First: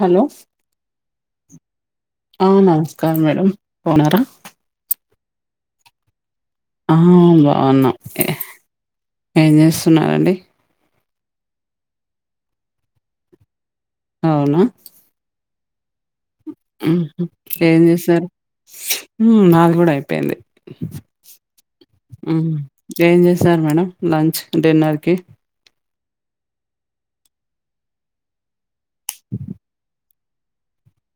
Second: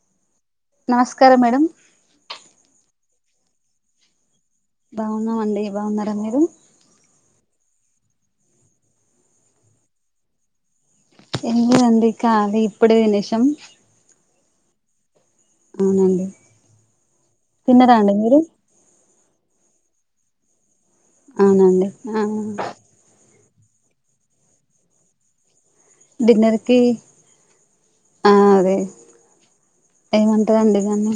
Hello నమస్కారం madam. ఆ నమస్కారం మేడం. బావున్నరా? బావున్నామండి. బావున్నారా మీరు? ఆ బావున్నాం. ఏంచేస్తున్నారండీ? ఎంలేదు అండి కాలి ఇప్పుడే తినేశం. అవునా అవునండి తిన్నారా అండి ఏంచేసారు? మీరు నాది కూడా అయిపోయింది. అవునండి ఆ ఏం చే సారు మేడం లంచ్ డిన్నర్కి. డిన్నర్కి ఆ అదే ఏమంటారండి దాన్ని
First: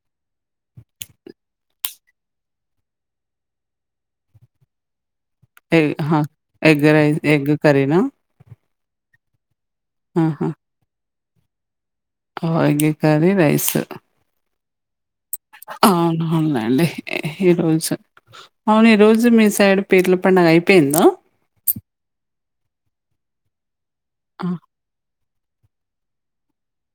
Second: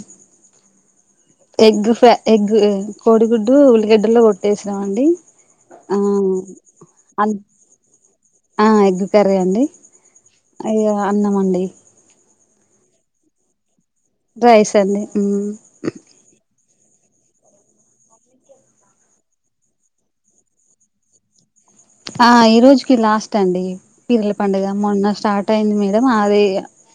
ఎగ్ ఫై ఎగ్ కోడిగుడ్డు ఉల్లిగడ్డలో కొట్టేసినామండి. ఆ ఎగ్ రైస్ అం ఎగ్ కర్రీనా ఆ ఎగ్గు కర్రీ అండి. ఆహా అయ్యో అన్నమండి. ఆ ఎగ్ కర్రీ రైస్. రైస్ అండి. మ్మ్ అవును అవునులేండి. ఈ రోజు అవును ఈ రోజు మీ సైడ్ పీర్ల పండగ అయిపోయిందా. ఆ ఈ రోజుకి లాస్ట్ అండి పీర్ల పండుగ. మొన్న స్టార్ట్ అయింది మేడం అది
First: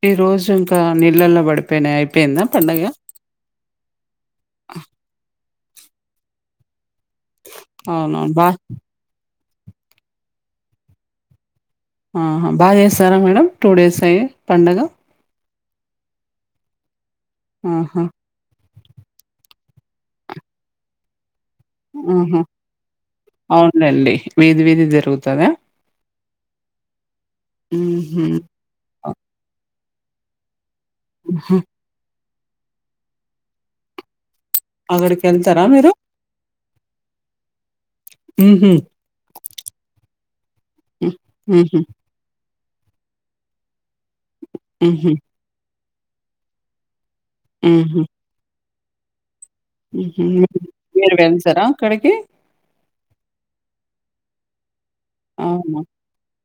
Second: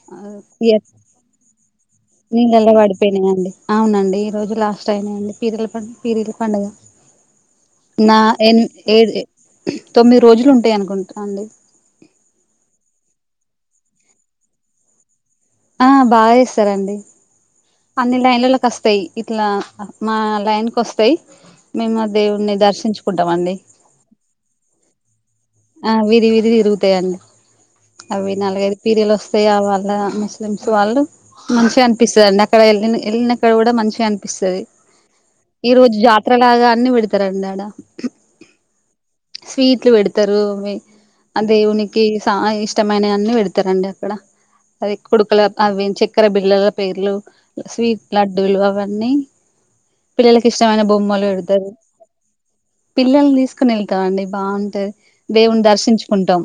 ఈ రోజు ఇంకా నీళ్ళల్లో పడిపోయినాయి. ఈ అయిపోయిందా నేల పండగ వాడి పెళ్ళండి ఆ అవునండి ఈ రోజు లాస్ట్ అయినాండి పీర్ల పండ్ పీర్ల పండగ నా అవునవును బా ఏ ఏ తొమ్మిది రోజులు ఉంటాయి అనుకుంట అండి ఆహ బాగా చేస్తారా మేడం టూ డేస్ అయ్యి పండగ ఆ బాగా చేస్తారండి ఆహా! అన్ని లైన్లలకు వస్తాయి ఇట్లా మా లైన్ కి వస్తాయి మేము ఆ ఆహా! దేవుని దర్శించుకుంటాం అండి అవునులెండి. వీధి వీధి జరుగుతదా? ఆ విధి విధి తిరుగుతాయండి హుహు. అవి నాలుగైదు పీరియలు వస్తాయివళ లా ముస్లిమ్స్ వాళ్ళు ఆహా! మంచిగా అనిపిస్తందిండి అక్కడ వెళ్ళ వెళ్ళినక్కడ కూడా మంచిగా అని ఇస్తాది అక్కడికెళ్తారా ఈ మీరు? రోజు జాతరలాగా అన్ని పెడతారండి ఆడ హుహు. స్వీట్లు పెడుతు [unintelligible] హ్మ్. అ హుహు. దేవునికి సానా ఇష్టమైనవని పెడతారండి అక్కడ అవి హుహు. కొడుకుల అవ చక్కెర బిళ్లల పేర్లు హుహు. స్వీట్ లడ్డూలు అవన్ న్నీ హుహు. పిల్లలలకు ఇష్టమైన మీరు బొమ్మలు వెళ్తారా పెడతారు అక్కడికి? పిల్లల్నీ తీసుకుని వెళ్తామండి బాగుంటది దేవుని అవును దర్శించుకుంటాం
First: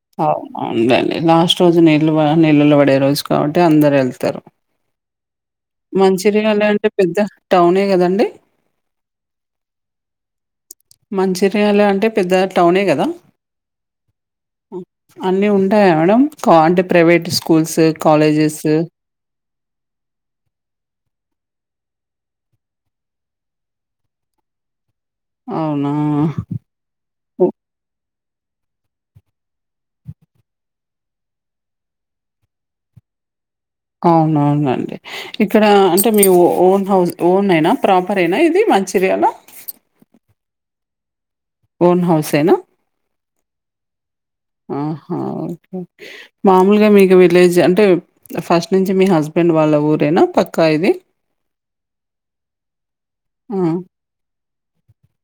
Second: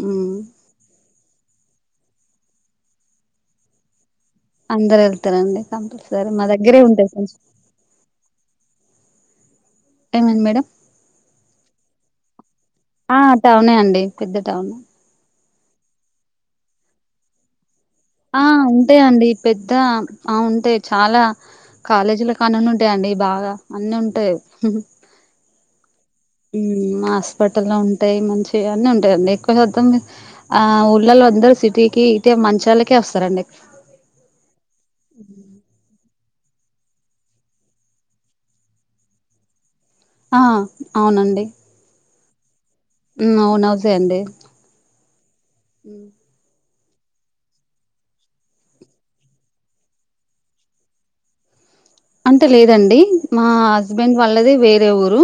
హ్మ్ అవునుందండి లాస్ట్ రోజునె ఇల్ [unintelligible] పడే రోజు కాబట్టి అందరు వెల్తారు అందరు వెళ్తారండి కంపల్సరీ మా మంచిర్యాల దగ్గరే అంటే ఉంటే పెద్ద కొంచం టౌనే గదండీ? ఏమైంది మేడం మంచిర్యాల అంటే పెద్ద టౌనే కదా ఆ టౌనే అండి పెద్ద టౌన్ అన్ని ఉ ఉంటాయ మేడం కాంట ప్రైవట్ స్కూల్స్ ఆ కాలేజెస్ ఉంటా అండి పెద్ద ఆ ఉంటాయి చాలా కాలేజీలో కానీన్ని ఉంటాయండి బాగా అన్ని ఉంటాయి అవునా మ్మ్ మాస్పిటల్లో ఉంటాయి మ చెయన్నీ ఉంటాయిండి ఎక్కువ శాతం ఆ ఊళ్ళలో అందరు సిటీకి మంచిర్యాలకే వస్తారండి అవునవునండి ఇక్కడ అంటే మీ ఓన్ హౌస్ ఓన్ అయినా ప్రాపర్ యేన ఇది మంచిర్యాలో ఆ అవునండి ఓన్ హాౌస్ ఏనా హ్మ్. ఓన్ హౌసే అండి. ఆహా ఓకే మా [unintelligible] మీది విలేజ్ అంటే ఫస్ట్ నుంచి మీ హస్బెండ్ వాళ్ళ ఊరేనా పక్కా ఇది అంత లేదండి మా ఆ! హస్బెండ్ వాళ్ళది వేరే ఊరు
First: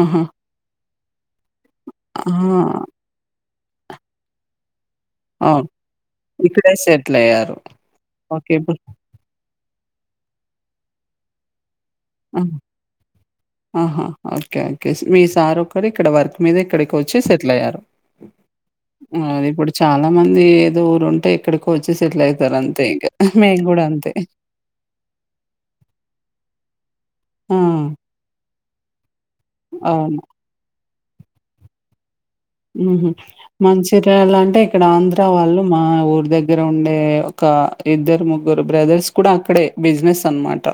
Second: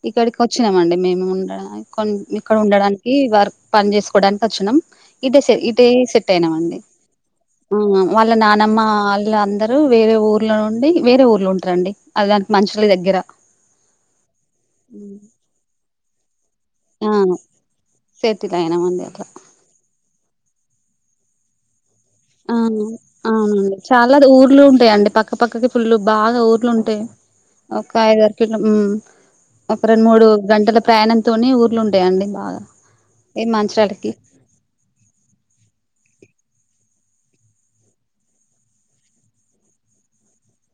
ఆహా! ఇక్కడికి వచ్చినామండి మేము ఉండ కొ ఇక్కడ ఆహా! ఉండడానికి వర్క్ పని చేసుకోవడానికి వచ్చినాం ఇదే సె అవును. ఇటే సెట్ ఇక్కడే అయినామండి సెటిల్ అయ్యారు. మ్ ఆ వాళ్ళ ఓకే. ఇప్పుడు నానమ్మ వాళ్ళ అందరు లు వేరే ఊర్లో నుండి వేరే ఊర్లో ఉంటారండి అది దానికి [unintelligible] మంచిర్యాల దగ్గర. అహా ఓకే ఓకే హ్మ్. మీ సార్ ఒక్కరే ఇక్కడ వర్క్ మీరిక్కడికి ఆ! వచ్చి సెటిల్ అయ్యారు సెటిల్ అయినామండి అట్లా. ఆ ఇప్పుడు చాలా మంది ఏదో ఊరు ఉంటే ఇక్కడికి వచ్ ఆ అవునండి అంతే. చాలా ఊర్లు ఉంటాయిండి పక్క పక్కకి ఫుల్లు బాగా ఊర్లు ఉంటాయి ఆ! ఒక ఐదర కిలో ఒక రెండు అవును. మూడు గంటలు ప్రయాణంతో ఊర్లు ఉంటాయండి బాగా హ్మ్ హు ఈ మంచిర్యాలకి మంచిర్యలా అంటే ఇక్కడ ఆంధ్ర వాళ్ళు మా ఊర్ దగ్గర ఉండే ఒక ఇద్దరు ముగ్గురు బ్రదర్స్ కూడా అక్కడే బిజినెస్ అనమాట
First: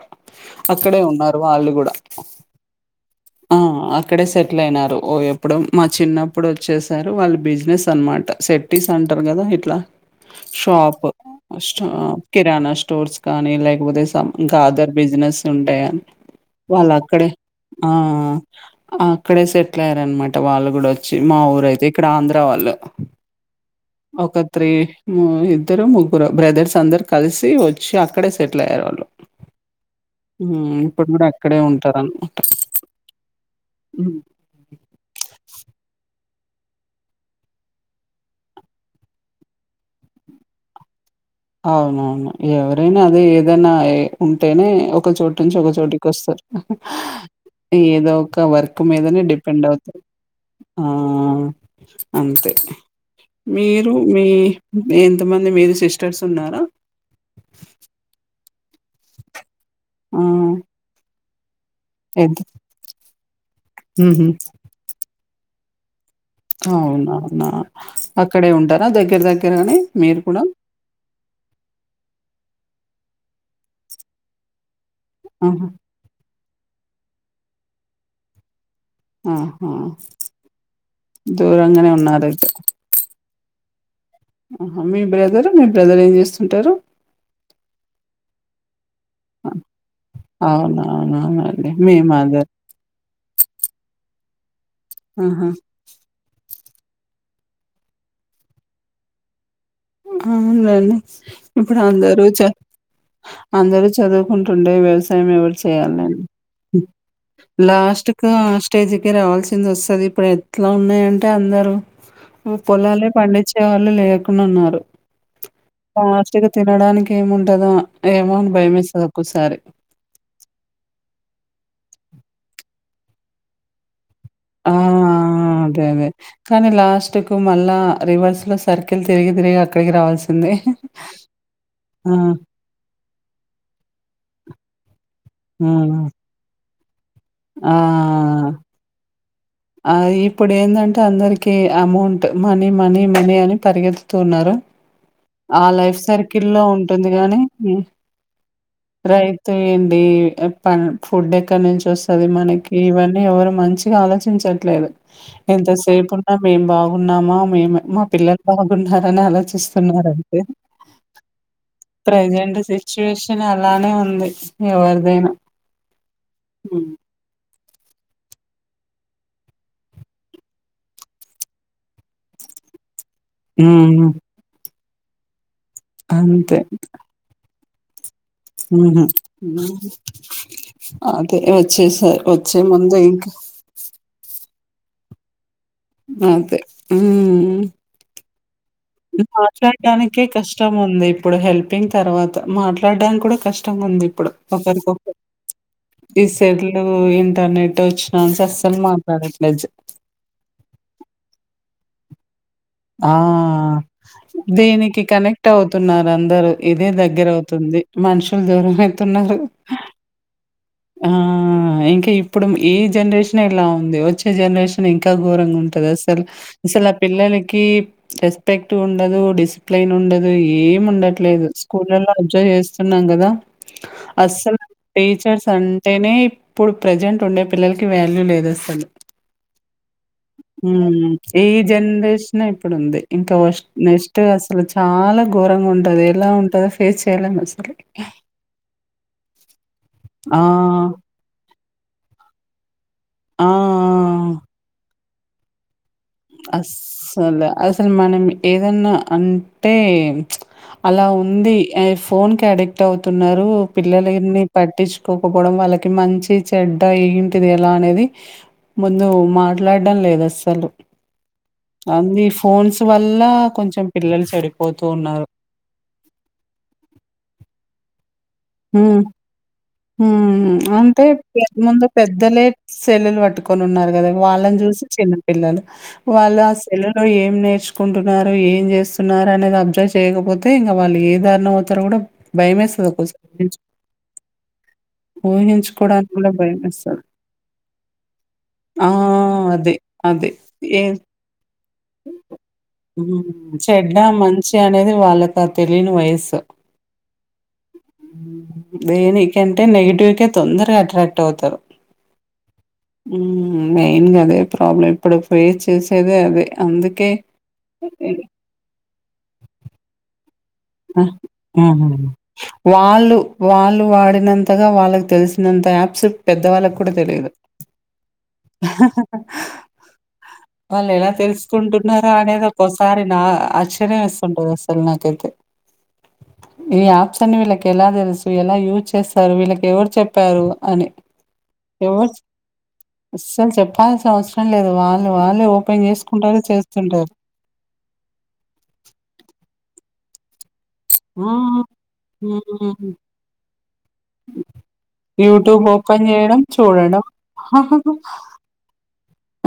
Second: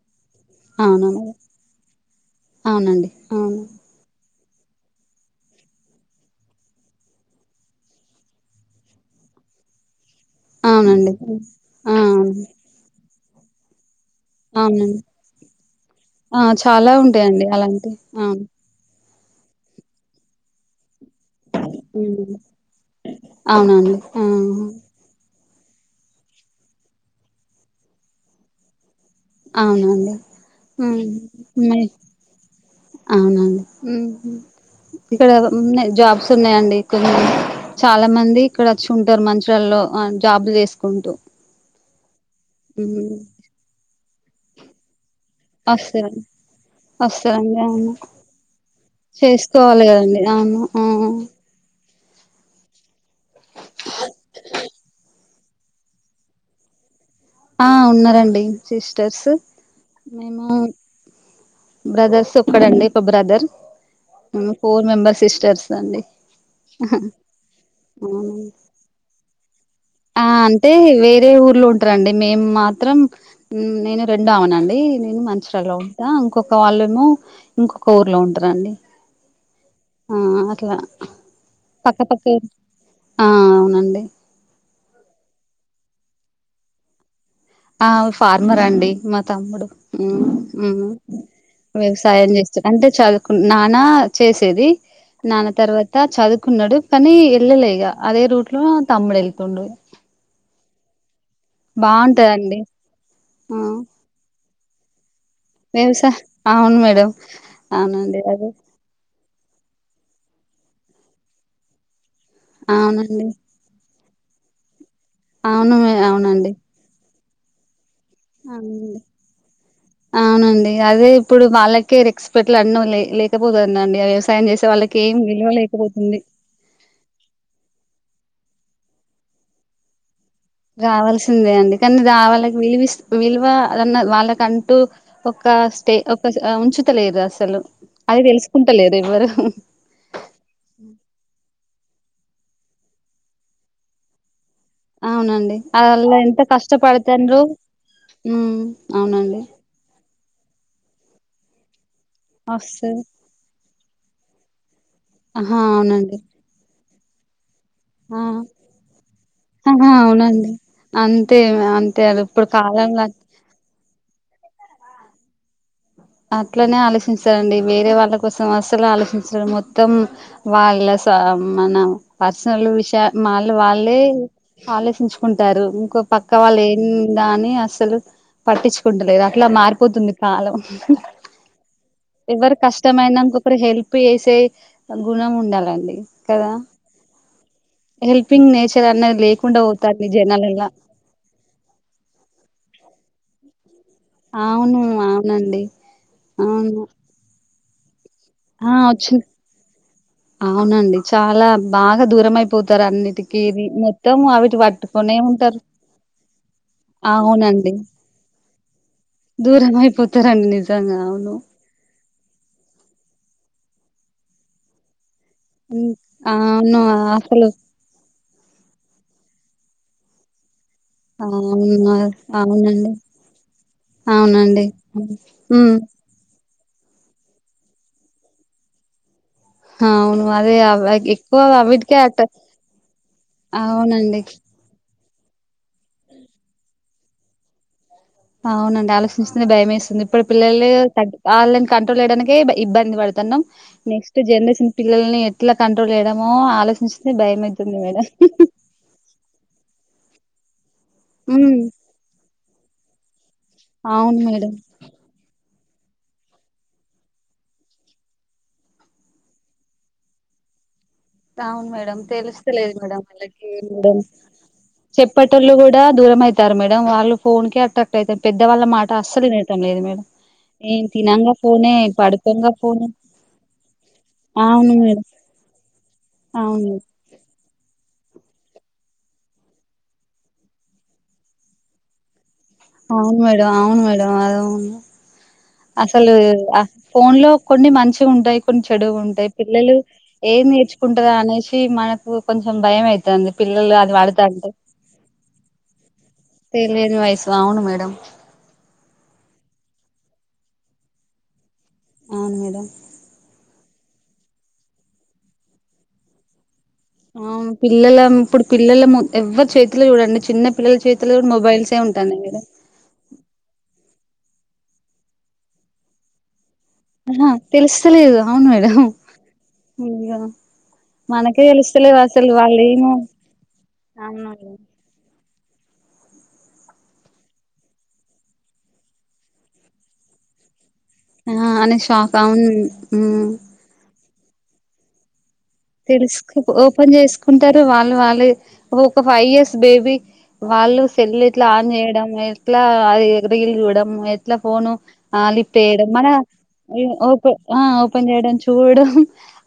అక్కడే అవునవును ఉన్నారు వాళ్ళు కూడ అవునండి ఆ అవును అక్కడే సె ట్లయినరు ఓ ఎప్పుడు మా చిన్న ఎప్పుడు వచ్చేసారు వాళ్ళు బిజినెస్ అనమాట సెట్టిస్ అంటారు కదా ఇట్ల షాప్ అవునండి హ్మ్. ఆ అవును. కిరాను స్టోర్స్ కానీ లేలైక్పో ఇంకాఅదర్ అవునండి బిజినెస్ ఉంటయా ఆ చాలా వాళ్ళు అక్కడే ఉంటాయండి అలాంటి ఆ అవును అక్కడే సెటిల్ అయ్యారనమాట వాళ్ళు కూడ చ్చి మా ఊరయితే ఇక్కడ హ్మ్. ఆంధ్ర వాళ్ళు అవునండి ఆ ఒక త్రీ [unintelligible] ఇద్దరో ముగ్గురో బ్రదర్స్ అందరు కలిసి వచ్చి అక్కడే సెటిల్ అయ్యారు వాళ్ళు అవునండి హ్మ్. ఇప్పుడు గూడా అక్కడే ఉంటారన్ అవునండి హ్మ్. ఇక్కడ ఉన్నాయ్ జాబ్ వస్తున్నాయండి కొన్ని చాలా మంది ఇక్కడ వచ్చి ఉంటారు మంచల్లో జాబ్ చేసుకుంటూ అవునవును ఎవరైన హ్మ్. అదే ఏదైన ఉంటేనే ఒక చో నుంచి ఒక చోటికి వస్తారండి వస్తారు వస్తారండి అవును ఏదో ఒక వర్క్ మీదనే డిపెండ్ చేసుకోవాలి అవుత కదండి అవును ఆ అంతే మీరు మీ ఎంతమంది మీరు సిస్ చేస్తున్నార ఆ ఉన్నారండి సిస్టర్స్ ఆ! మేము బ్రదర్స్ ఎంత ఒక్కడండి బ్రదర్ హుహు. ఫోర్ మెంబర్ సిస్టర్స్ అండి అవునవున అవును అక్కడే ఉంటారాదగ్గర దగ్గరనే మీరు ఆ కూడా? అంటే వేరే ఊర్లో ఉంటారండి మేమ్ మ మాత్రం నేను రెండో అమనండి నేను ఆహా! మంచిరాలో ఉంటా ఇంకొ వాళ్ళేమో ఇంకొక ఊర్లో ఉంటారండి ఆహా ఆ అట్లా దూరం గనే ఉన్నారు పక్కపక్కే అయితే ఆ అవునండి ఆహా మీ బ్రదరు మీ బ్రదర్ ఏం చేస్తుంటారు ఆ ఫార్మర్ అండి మా అ తమ్ముడు అవునా! అవునవునండి. మీ వ్యవసాయం మదర్. చేస్తారు అంటే చదువుకు నాన్న చేసేది ఆహా! నాన్న తర్వాత చదువుకున్నాడు కానీ వెళ్ళలే ఇగా అదే రూట్ లో తమ్ముడు వెళ్తుండు ఆవునులెండి ఇప్పుడు అందరు చ చదువుకుంటుంటే బాగుంటదండి ఆ అందరు చదువుకుంటుండే [unintelligible] వ్యవసాయ చేయాలిండి అవును మేడం లాస్ట్ అవునండి కు అదే స్టేజకి రావాలీ కింద వస్తది ఇప్పుడు ఎట్లా ఉన్నాయంటే అందరు పొలాలే అవునండి పండించే వాళ్ళు లేరు న్నారు అవును ప్లాస్టిక్ అవునండి తినడానికి ఏముంటదో ఏమో అని అవునండి భయమేస్తది ఒక్కోసారి. అవునండి అదే ఇప్పుడు బాల [unintelligible] ఆ అదే అదే కానీ లాస్ట్కు మళ్ళా రివర్స్ సర్కిల్ తిరిగి తిరిగి అక్కడికి రావలి [unintelligible] రావాల్సిందే అండి కానీ వాళ్ళకి విలువ విలువ [unintelligible] వాళ్ళక అంటూ ఒక ఆ! స్టే ఒక ఉంచుతలేదు అసలు ఆ! అది తెలుసుకుంటలేదు ఎవ్వరు ఆ ఇప్పుడు ఏందంటే అందరికి అమౌంట్ మనీ మనీ మనీ అని పరిగెత్తుతు ఉన్నార అవునండి ఆ లైఫ్ అలా ఎంత సర్కిల్ లో ఉంటుంది గాని కష్టపడతాండ్రు ఉమ్ అవునండి రైతు ఏంది ప ఫుడ్ ఎక్కడ నుంచి వస్తుంది మనకి వస్తది ఇవన్నీ ఎవరు మంచిగా ఆలోచించట్లేదు ఆహా ఎంతసేపు అవునండి ఉన్నా మేం బాగున్నామ మేము మా ఆ పిల్లలు బాగున్నారని ఆహా ఆలోచిస్తున్నారంటే అవునండి అంతే అంతే అది ఇప్పుడు ప్రజెంట్ కాలంలా సిచ్యువేషన్ అలానే ఉంది ఎవరిదైనా అట్లనే హ్మ్. ఆలోచించ అండి వేరే వాళ్ళ కోసం అసలు ఆలోచించడం మొత్తం వాళ్ళ మనం పర్సనల్ విషయా వాళ్ళు వాళ్ళే హ్మ్. ఆలోచించుకుంటారు ఇంకో పక్క అంతే. వాళ్ళు ఏందా అని అస అసలు ఉహు పట్టించుకుంటలేదు అట్లా మారిపోతుంది కాలం అదే వచ్చేసారు ఎవరు వచ్చే కష్టమ ముందు అయినా ఇంకా ఇంకొకరికి హెల్ప్ చేసే గుణం ఉండాలి కద అదే ఉమ్ మాట్లాడడానికే జనాలల్ల కష్టం ఉంది ఇప్పుడు హెల్పింగ్ తర్వాత మాట్లాడడానికి కూడా కష్టం కష్టంగా ఉంది ఇప్పుడు అవును ఒకరికొకరు అవునండి ఈ అవును సెల్లు ఇంటర్నెట్ వచ్చి ఆ వచ్చి అవునండి చాలా బాగా దూరం అయిపో ఆ దీనికి పట్టుకొనే కనెక్ట్ ఉంటారు. అవుతున్నారు అందరు ఇదే దగ్గరవుతు అవునండి. ఉంది మనుషులు దూరం అయితున్నారు దూరమైపోతారండి నిజంగా ఆ అవును. ఇంకా ఇప్పుడు ఈ జనరేషన్ ఇలా ఉంది వచ్చే జనరేషన్ ఇంకా ఘోరంగా ఉంటది హ్మ్. అసలు అవును. అసలు ఆ పిల్లల అసలు కీ రెస్పెక్ట్ ఉండదు డిసిప్లిన్ ఉండదు ఏ ఉండట్లేదు అవును. స్కూలల్లో అబ్జర్వ్ అవునండి. చేస్తున్నాం కదా అస్సలు అవునండి. హ్మ్. టీచర్స్ హ్మ్. అంటేనే ఇప్పుడు ప్రజెంట్ ఉండే పిల్లలకి వ్యాల్యూ లేదుసలు అవును. అదే అవ మ్ ఎక్కువ ఈ అవిటికే అట జనరేషన్ ఇప్పుడుంది ఇంకా వస్ నెక్స్ట్ అవునండి. అసలు చాలా ఘోరంగా ఉంటది ఎలా ఉంటందో ఫేస్ చెయ్యలేం అస్సలు అవునండి ఆలోచిస్తేనే భయం వేస్తుంది ఇప్పుడు ఆ! పిల్లలు వాళ్ళని కంట్రోల్ చేయడానికే ఇబ్బంది బంధి పడుతున్నాం ఆ! నెక్స్ట్ ఆ! జనరేషన్ పిల్లల్ని ఎట్లా కంట్రోల్ లేడమో ఆలోచేస్తేనే అస్సలు భయమవుతుంది అసలు మేడం మనం ఏదన్నా అంటే అలా ఉంది హ్మ్. ఆ ఫోన్ కి అడిక్ట్ అవుతున్నారు అవును పిల్లలని మేడం పట్టించుకోకపోవడం వాళ్ళకి కి మంచి చెడ్డ ఏంటిది ఎలా అనేది ముందు మాట్లాడడం లేదు అస్సలు అవును మేడం తెలుస్తలేదు మేడం వల్ల వీళ్ళకి కొంచెం అలాగ పిల్లలు చెడిపోతూ ఉన్నారు. చెప్పేటోళ్లు కూడా దూరం అవుతారు మేడం వాళ్ళు ఫోన్ కే అట్రాక్ట్ అయితారు పెద్దవాళ్ళ మాట అస్సలు వినటం లేదు మేడం మ్ ఏం అంటే తినంగా ఫోనే ముందు పెద్దలే పడుకోంగా ఫోనే సెల్లులు పట్టుకొని ఉన్నారు కదా వాళ్ళని అవును చూసి చూసి మేడం చిన్న పిల్లలు వాళ్ళు ఆ అవును సెల్ లో ఏం నేర్చ కుంటున్నారు ఏం చేస్తున్నారు అనేది అబ్జర్వ్ చేయకపోతే ఇంకా వాళ్ళు ఏ దారుణ అవుతారు కూడా అవును మేడం అవును మేడం అవును అసలు ఊహించుకోవడానికి గూడా భయమేస్తది. ఫోన్ లో కొన్ని మనిషి ఉంటాయి కొన్ని ఆ! చెడువు ఉంటాయి అదే. పిల్లలు అదే. ఏ నేర్చుకుంటదా అనేసీ చ్చి మనకు కొంచెం భయం హ్మ్. అవుతుంది పిల్లలు అది చెడ్డ, వాడుతా అంటే మంచి అనేది వాళ్ళకా తెలియని వయస్సు. తెలియని వయసు అవును మేడం హ్మ్. దేనికంటే నెగిటివ్కే తొందరగా అట్రాక్ట్ అవుతారు అవును మేడం మెయిన్ గా అదే ప్రాబ్లం ఇప్పుడు ఫేస్ చేసేదే అదే అందుకే అవును పిల్లల ఇప్పుడు పిల్లల ఏమో ఎవ్వరి చేతిలో చూడండి చిన్న పిల్లల చేతిలో కూడా మొబైల్సే ఆహాహ ఉంటాన్నాయి మేడం వాళ్ళు వాళ్ళు వాడినంత అంతగా వాళ్ళకి తెలిసినంత యాప్స్ పెద్దవాళ్ళ కూడా ఆహా తెలియదు తెలుస్తలేదు అవును మేడం ఇగ వాళ్ళు ఎలా మనకే తెలుస్తలేవు తెలుసుకుంటున్నారా అసలు అనేది వాళ్ళు ఏమో ఒకసారి నా ఆశ్చర్యం అవును వేస్తుంటది మేడం. అసలు నాకైతే ఈ యాప్స్ అని వీళ్ళకి ఎలా తెలుసు ఎలా యూజ్ చేస్తారు వీళ్ళకి ఎవరు చెప్పారు అని అ ఎవరు అనేశోక్ అవును కవసరం లేదు వాళ్ళు వాళ్ తెలుసుకు ఓపెన్ చేసుకుంటరు వాళ్ళు వాళ్లే ఒక ఫైవ్ ఇయర్స్ బేబీ వాళ్ళు సెల్ ఆ ఎట్లా ఆన్ చేయడం ఎట్లా హ్మ్. అది రీల్ చూడడం ఎట్లా ఫోను ఆ లీ యూట్యూబ్ చేయడం ఓపెన్ మన చేయడం ఈ చూడడం ఒపే ఆ ఓపెన్ చేయడం చూడడం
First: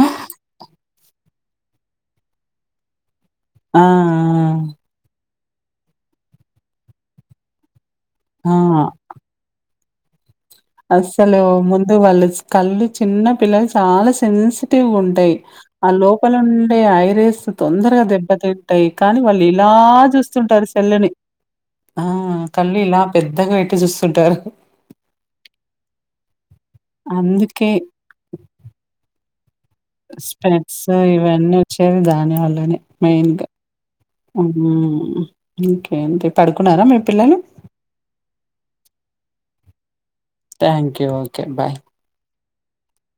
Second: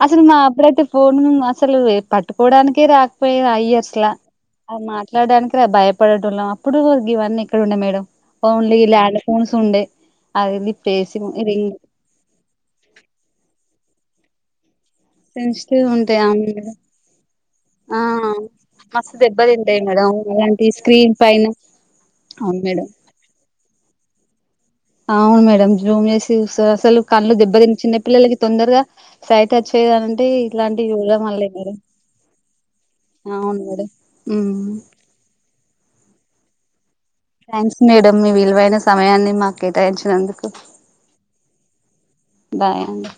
అసలునా ప్రతి పూ ఉమ్ అసలు పట్టుకోడానికే రాకపోయే అయ్యాస్లా ఆ! మరి మాట్లాడ్డనికి ఇక్కడ భయపడేటోల్లం అప్పుడు గీవన్నీ ఎక్కడ ఉండే మేడం ఆ ఓన్లీ ల్యాండ్ ఫోన్స్ ఉండే అది లిఫ్ట్ చేసి అస్సలు రింగ్ ముందు వాళ్ళు కళ్ళు చిన్న పిల్లలు చాలా సెన్స్ టివ్ ఉంటాయి సెన్సిటివ్ ఆ ఉంటాయి లోపల అవును కదా ఉండే ఐరేస్ ఆ తొందరగా దెబ్బతింటయి మస్తు కానీ వాళ్ళు ఇలా దెబ్బతింటాయి బా మేడం అలాంటి చూస్తుంటారు సేల్లుని స్క్రీన్ పైన ఆ అవును కళ్ళు మేడం ఇలా పెద్దగా పెట్టి చూస్త ఉంటరు అవును మేడం జూమ్ చేసి అసలు కళ్ళు దెబ్బ అందుకే తిని చిన్న పిల్లలకి తొందరగా సా స్పెట్స్ ఇవన్నీ మేడం వచ్చేవి దాని వల్లనే మెయిన్గా అవును మేడం ఉమ్ ఇంకే టి పడుకున్నారా మీ పిల్లలు? థ్యాంక్స్ మేడం మీ విలువైన సమయాన్ని మాకేటాయించి థ్యాంక్ యూ ఓకే బాయ్ బాయండి